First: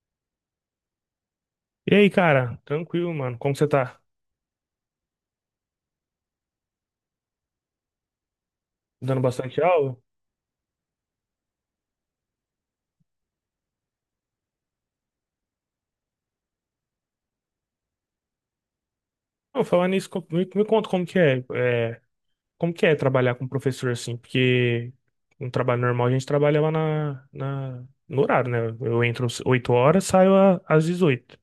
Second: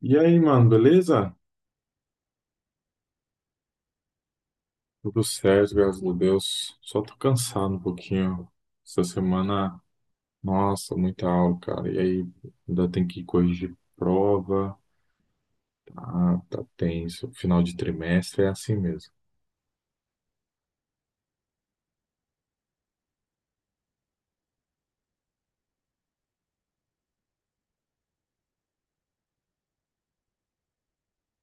E aí, mano, beleza? E aí, cara? Tranquilo, mano. Como você tá? Tudo certo, graças a Deus. Só tô cansado um pouquinho. Essa Dando bastante semana, aula? nossa, muita aula, cara. E aí, ainda tem que corrigir prova. Ah, tá tenso. Final de trimestre é assim mesmo. Não, falando nisso, me conta como que é trabalhar com professor assim, porque um trabalho normal a gente trabalha lá no horário, né? Eu entro às 8 horas, saio às 18.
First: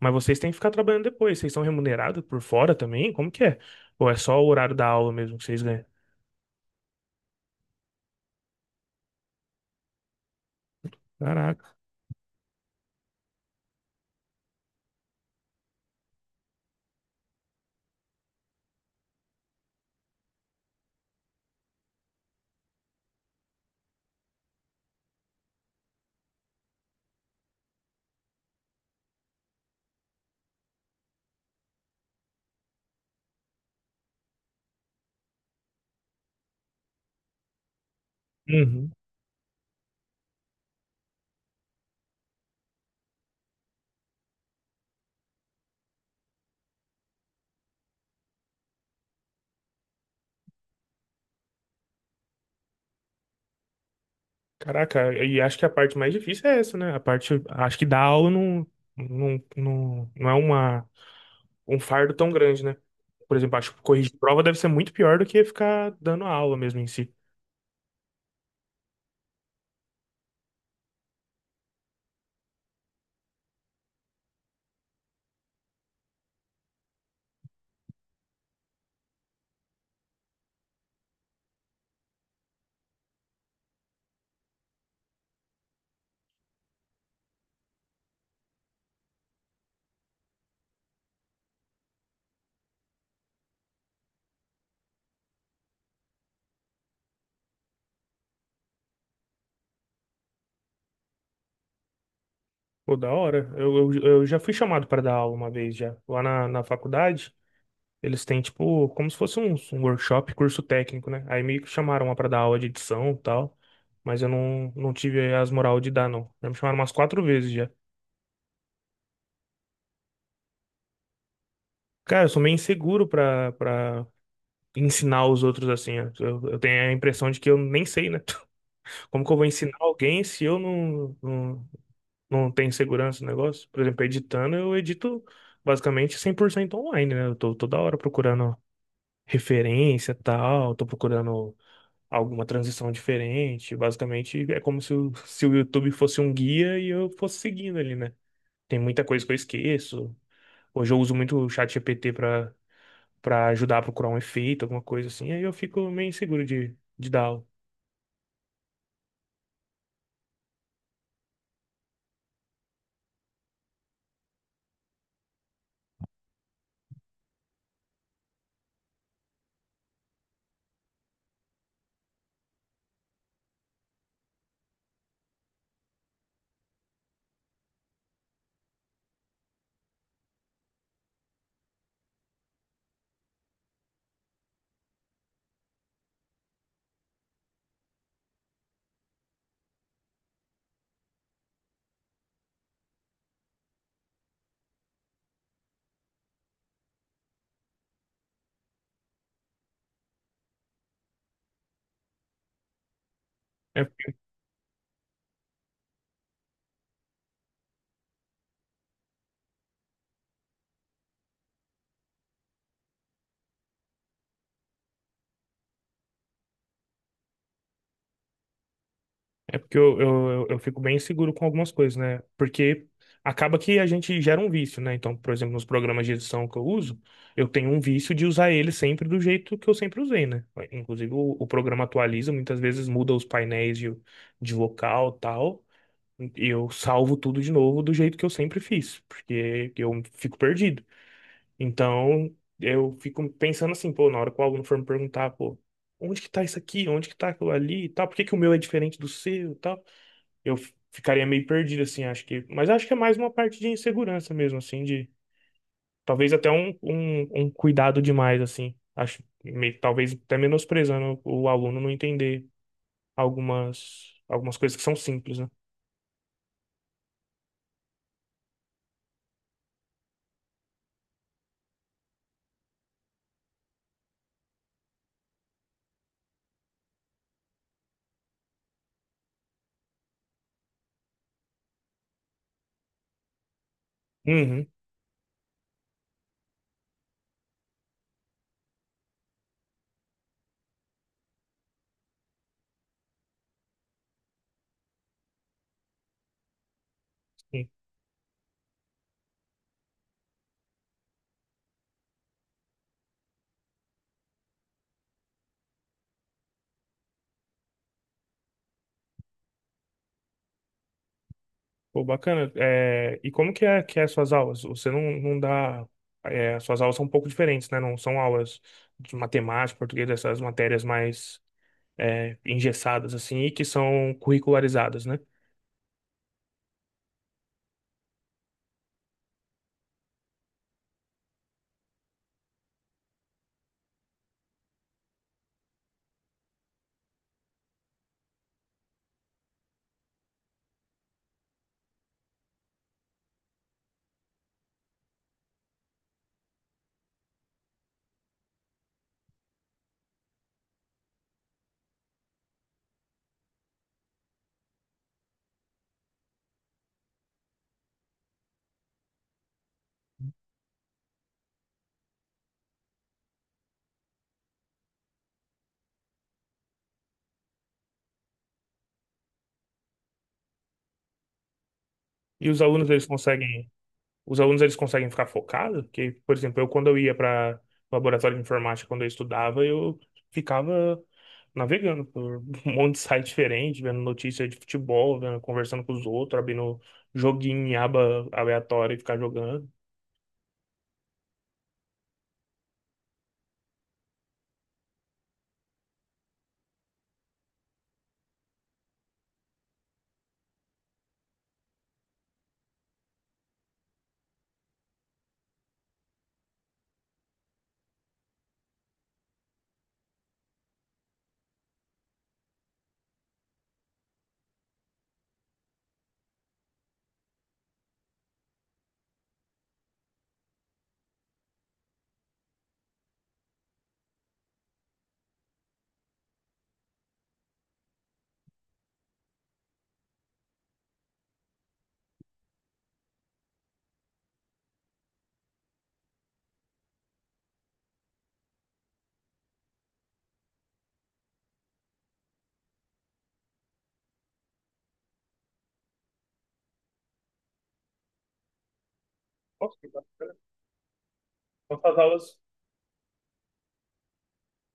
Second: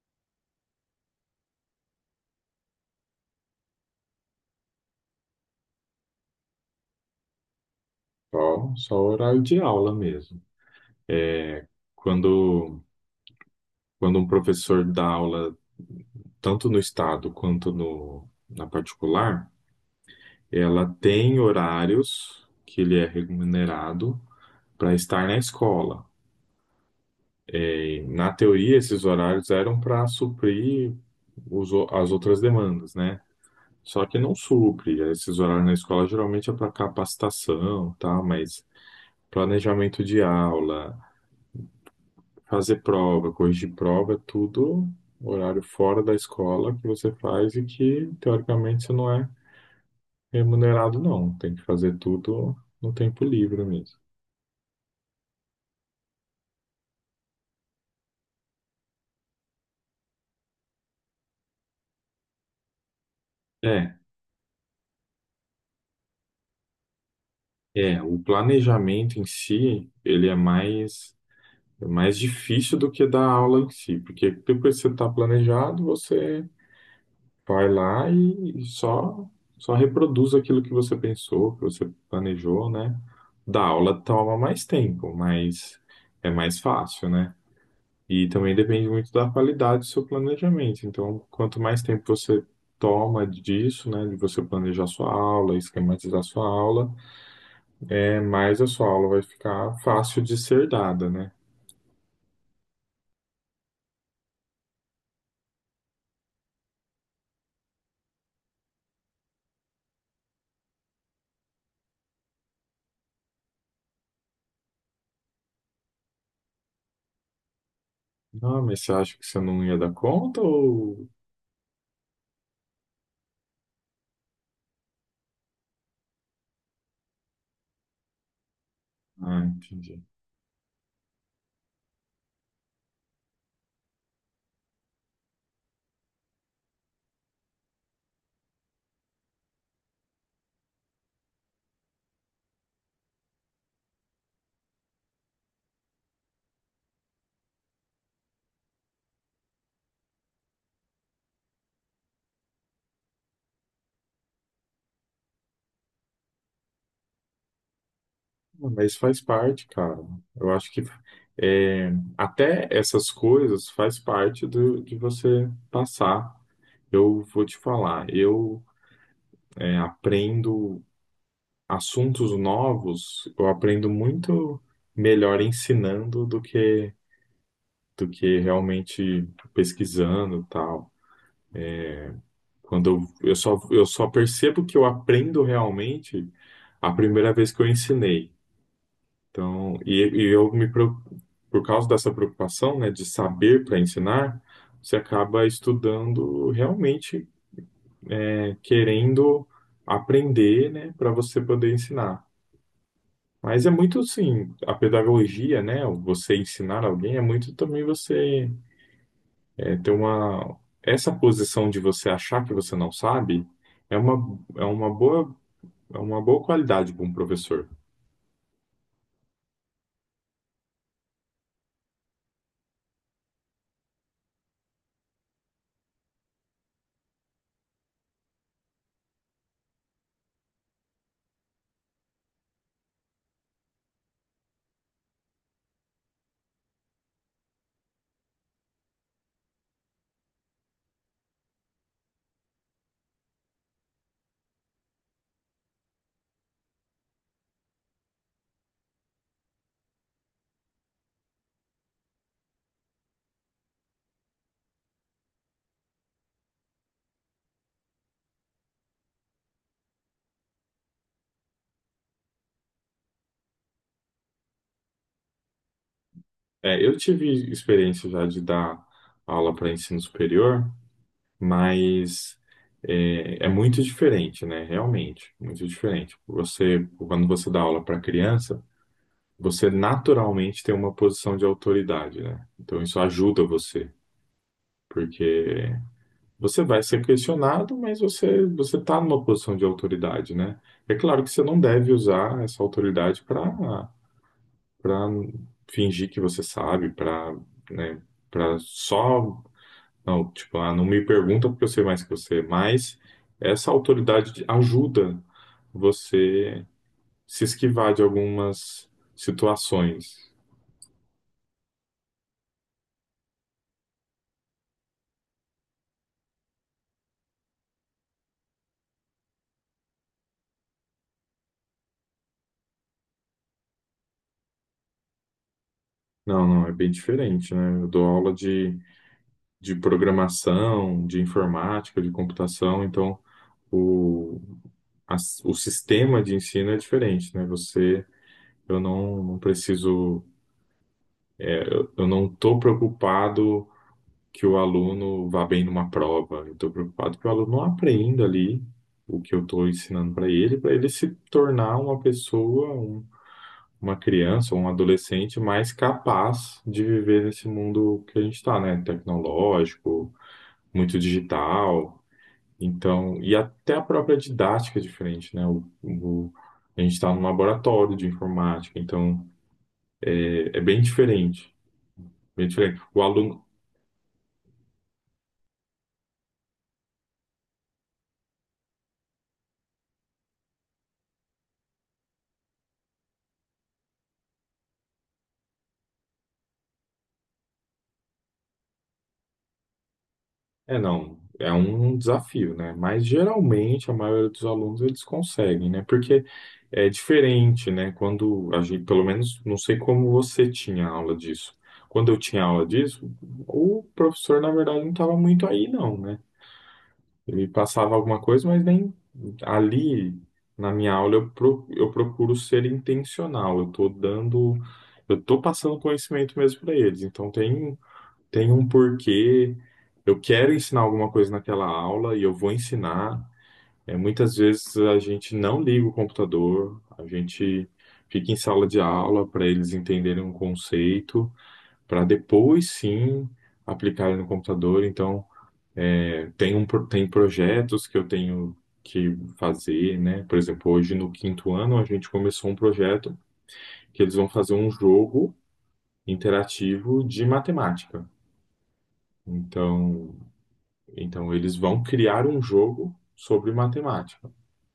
Mas vocês têm que ficar trabalhando depois. Vocês são remunerados por fora também? Como que é? Ou é só o horário da aula mesmo que vocês ganham? Só horário de aula mesmo. Caraca. Quando, quando um professor dá aula, tanto no estado quanto no, na particular, ela tem horários que ele é remunerado para estar na escola. Na teoria, esses horários eram para suprir as outras demandas, né? Só que não supre. Esses horários na escola geralmente é para capacitação, tá? Mas Uhum. planejamento de aula, fazer prova, corrigir prova, é tudo horário fora da escola que você faz e que, teoricamente, você não é remunerado, não. Tem que fazer tudo no tempo livre mesmo. Caraca, e acho que a parte mais difícil é essa, né? A parte, acho que dar aula não, não é uma um fardo tão grande, né? Por exemplo, acho que É, corrigir prova deve ser muito pior do que ficar dando a aula mesmo em si. O planejamento em si, ele é mais é mais difícil do que dar aula em si, porque depois que você está planejado, você vai lá e só reproduz aquilo que você pensou, que você planejou, né? Da aula toma mais tempo, mas é mais fácil, né? E também depende muito da qualidade do seu planejamento. Então, quanto mais tempo você toma disso, né, de você planejar sua aula, esquematizar sua aula, é mais a sua aula vai ficar fácil de ser dada, né? Pô, da hora. Eu já fui chamado para dar aula uma vez já. Lá na faculdade, eles têm, tipo, como se fosse um workshop, curso técnico, né? Aí me chamaram lá para dar aula de edição e tal. Mas eu não tive as moral de dar, não. Já me chamaram umas quatro vezes já. Não, mas você acha que você não ia dar conta ou… Cara, eu sou meio inseguro para ensinar os outros assim. Ó. Eu tenho a impressão de que eu nem sei, né? Como que eu Ah, vou ensinar entendi. alguém se eu não tem segurança no negócio. Por exemplo, editando, eu edito basicamente 100% online, né? Eu tô toda hora procurando referência, e tal, tô procurando alguma transição diferente. Basicamente, é como se o YouTube fosse um guia e eu fosse seguindo ali, né? Tem muita coisa que eu esqueço. Hoje eu uso muito o chat GPT para ajudar a procurar um efeito, alguma coisa assim. Aí eu fico meio inseguro de dar aula. Não, mas faz parte, cara. Eu acho que é, até essas coisas faz parte do, de você passar. Eu vou te falar, eu aprendo assuntos novos, eu aprendo muito melhor ensinando do que realmente pesquisando e tal. Quando eu só percebo que eu aprendo realmente a primeira vez que eu ensinei. Então, eu por causa dessa preocupação, né, de saber para ensinar, você acaba estudando realmente, né, querendo aprender, né, para você poder ensinar. Mas é muito É. assim, a pedagogia, né, você ensinar alguém é muito também você ter uma essa posição de você achar que você não sabe é uma é uma boa qualidade para um professor. É porque eu fico bem inseguro com algumas coisas, né? Porque acaba que a gente gera um vício, né? Então, por exemplo, nos programas de edição que eu uso, eu tenho um vício de usar ele sempre do jeito que eu sempre usei, né? Inclusive, o programa atualiza, muitas vezes muda os painéis de vocal e tal, e eu salvo tudo de novo do jeito que eu sempre fiz, porque eu fico perdido. Então, eu fico pensando assim, pô, na hora que o aluno for me perguntar, pô, onde que tá isso aqui? Onde que tá aquilo ali e tal? Por que que o meu é diferente do seu e tal? eu ficaria meio perdido, assim, acho que. Mas acho que é mais uma parte de insegurança mesmo, assim, de talvez até um cuidado demais, assim. Acho meio, talvez até menosprezando o aluno não entender algumas coisas que são simples, né? É, eu tive experiência já de dar aula para ensino superior, mas é muito diferente, né? Realmente, muito diferente. Você, quando você dá aula para criança, você naturalmente tem uma posição de autoridade, né? Então isso ajuda você, Uhum, porque você vai ser questionado, mas você está numa posição de autoridade, né? É claro que você não deve usar essa autoridade para fingir que você sabe, para, sim. né, para só não, tipo, ah, não me pergunta porque eu sei mais que você, mas essa ajuda você se esquivar de algumas situações. Pô, bacana. É, e como que é as suas aulas? Você não dá. É, as suas aulas são um pouco diferentes, né? Não são aulas de matemática, português, essas matérias mais é, engessadas, assim, e que são curricularizadas, né? Não, não, é bem diferente, né? Eu dou aula de programação, de informática, de computação, então o, o sistema de ensino é diferente, né? Você, eu não, não preciso, eu não estou preocupado que o aluno vá bem numa prova. Eu estou preocupado que o aluno não aprenda ali o que eu estou ensinando para ele se tornar uma criança, um adolescente mais capaz de viver nesse mundo que a gente está, né? Tecnológico, muito digital. Então, e até a própria didática é diferente, né? A gente está num laboratório de informática, então é bem diferente. Bem E os diferente. alunos, O eles aluno, conseguem. Os alunos eles conseguem ficar focados? Porque, por exemplo, eu quando eu ia para laboratório de informática, quando eu estudava, eu ficava navegando por um monte de site diferente, vendo notícia de futebol, vendo, conversando com os outros, abrindo joguinho em aba aleatória e ficar jogando. é, não, é um desafio, né? Mas geralmente a maioria dos alunos eles conseguem, né? Porque é diferente, né? Quando a gente, pelo menos, não sei como você tinha aula disso. Quando eu tinha aula disso, o professor, na verdade, não estava muito aí, não, né? Ele passava alguma coisa, mas nem ali na minha aula eu procuro ser intencional. Eu tô passando conhecimento mesmo para eles. Então tem um porquê. Eu quero ensinar alguma coisa naquela aula e eu vou ensinar. É, muitas vezes a gente não liga o computador, a gente fica em sala de aula para eles entenderem um conceito, para depois sim aplicarem no computador. Então, tem projetos que eu tenho que fazer, né? Por exemplo, hoje no 5º ano a gente começou um projeto que eles vão fazer um jogo interativo de matemática. Nossa, que Então, bacana. então, eles vão Então, as criar aulas, um jogo sobre matemática.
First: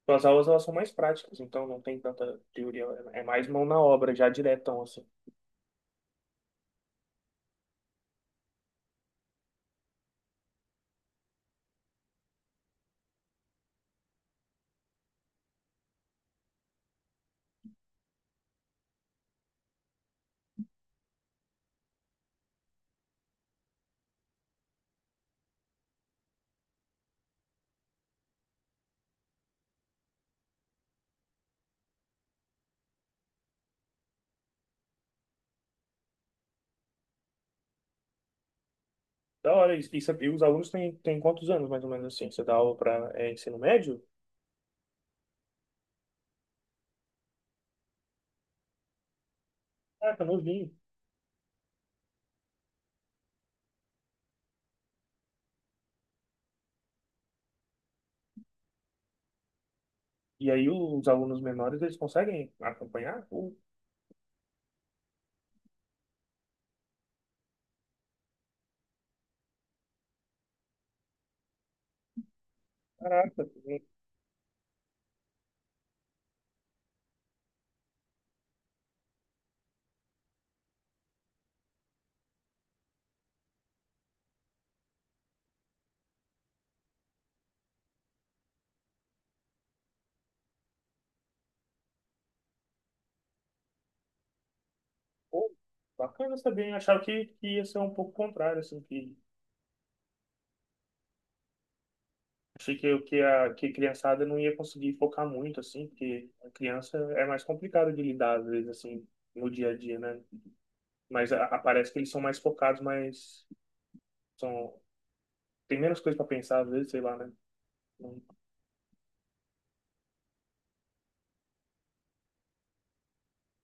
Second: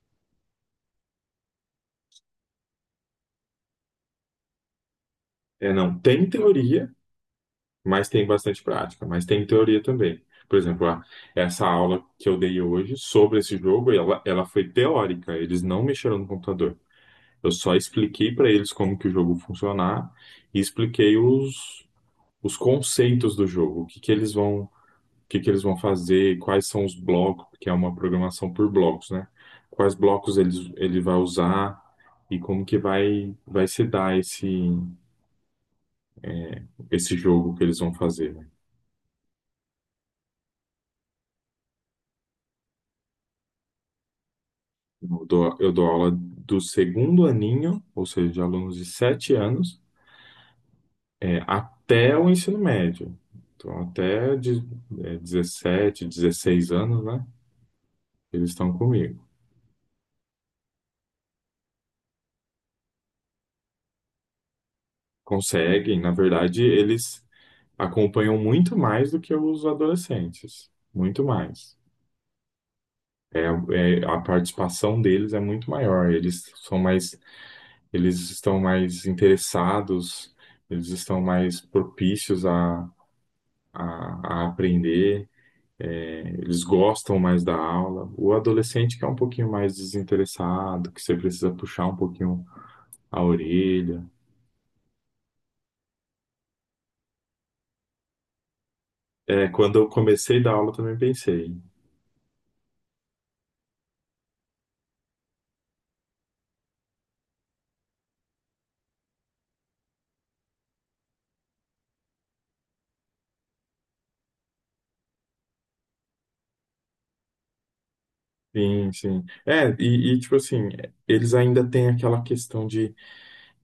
as aulas elas são mais práticas, então não tem tanta teoria, é mais mão na obra, já diretão, assim. É, não tem teoria, mas tem bastante prática, mas tem teoria também. Por exemplo, essa aula que eu dei hoje sobre esse jogo, ela foi teórica, eles não mexeram no computador. Eu só expliquei para eles como que o jogo funcionar e expliquei os conceitos do jogo, o que que eles vão fazer, quais são os blocos, porque é uma programação por blocos, né? Quais blocos ele vai usar e como que vai se dar esse jogo que eles vão fazer, né? Da hora, e os alunos têm quantos anos, mais ou menos assim? Você dá aula para ensino médio? Eu dou aula do segundo aninho, ou seja, de alunos de 7 anos, Ah, tá novinho. é, até o ensino médio. Então, até de, é, 17, 16 anos, né? Eles estão comigo. E aí os alunos menores, eles conseguem acompanhar? Pô, Conseguem, na verdade, eles acompanham muito mais do que os adolescentes, muito mais. É, caraca, a participação deles é muito maior. Eles são mais, eles estão mais interessados, eles estão mais propícios a aprender. É, eles gostam mais da aula. O adolescente que é um pouquinho mais desinteressado, que você precisa puxar um pouquinho a orelha. pô, bacana saber. Hein? Achava que ia ser um pouco contrário, assim, que É, quando eu comecei a dar aula, eu também pensei. achei que a criançada não ia conseguir focar muito, assim, porque a criança é mais complicada de lidar, às vezes, assim, no dia a dia, né? Mas parece que eles são mais focados, mas são, tem menos coisa para pensar, às vezes, sei lá, né? Não. Sim, sim. É, tipo assim, eles ainda têm aquela questão de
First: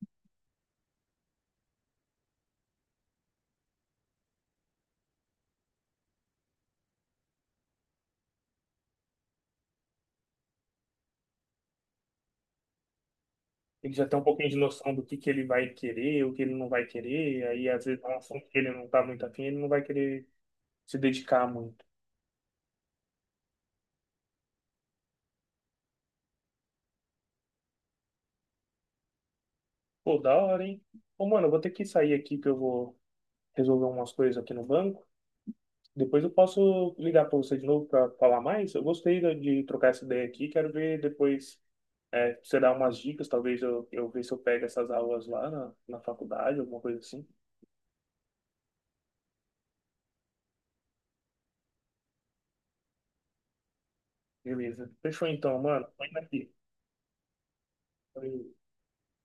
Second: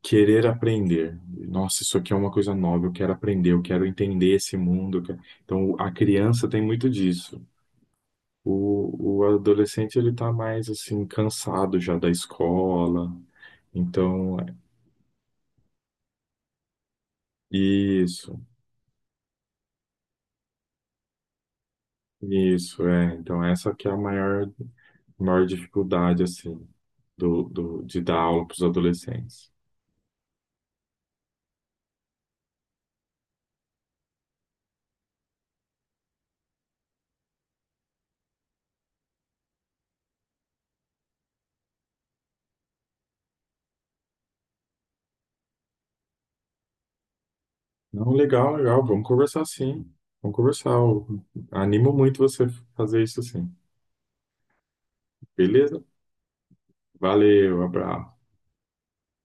querer aprender. Nossa, isso aqui é uma coisa nova, eu quero aprender, eu quero entender esse mundo. Então, a criança tem muito disso. O adolescente, ele tá mais, assim, cansado já da escola. Ele já tem um Então, pouquinho de noção do que ele vai querer, o que ele não vai querer, aí às vezes é um isso, assunto que ele não tá muito afim, ele não vai querer se dedicar muito. isso, é. Então, essa que é a maior dificuldade, assim, de dar aula para os adolescentes. Pô, da hora, hein? Ô, mano, eu vou ter que sair aqui que eu vou resolver umas coisas aqui no banco. Depois eu posso ligar pra você de novo pra falar mais. Eu gostei de trocar essa ideia aqui. Quero ver depois, é, você dar umas dicas. Talvez eu ver se eu pego essas aulas lá na faculdade, alguma coisa assim. Não, legal, legal. Vamos conversar sim. Vamos conversar. Eu animo muito você fazer isso sim. Beleza. Fechou então, Beleza? mano. Põe aqui. Valeu, abraço. Valeu.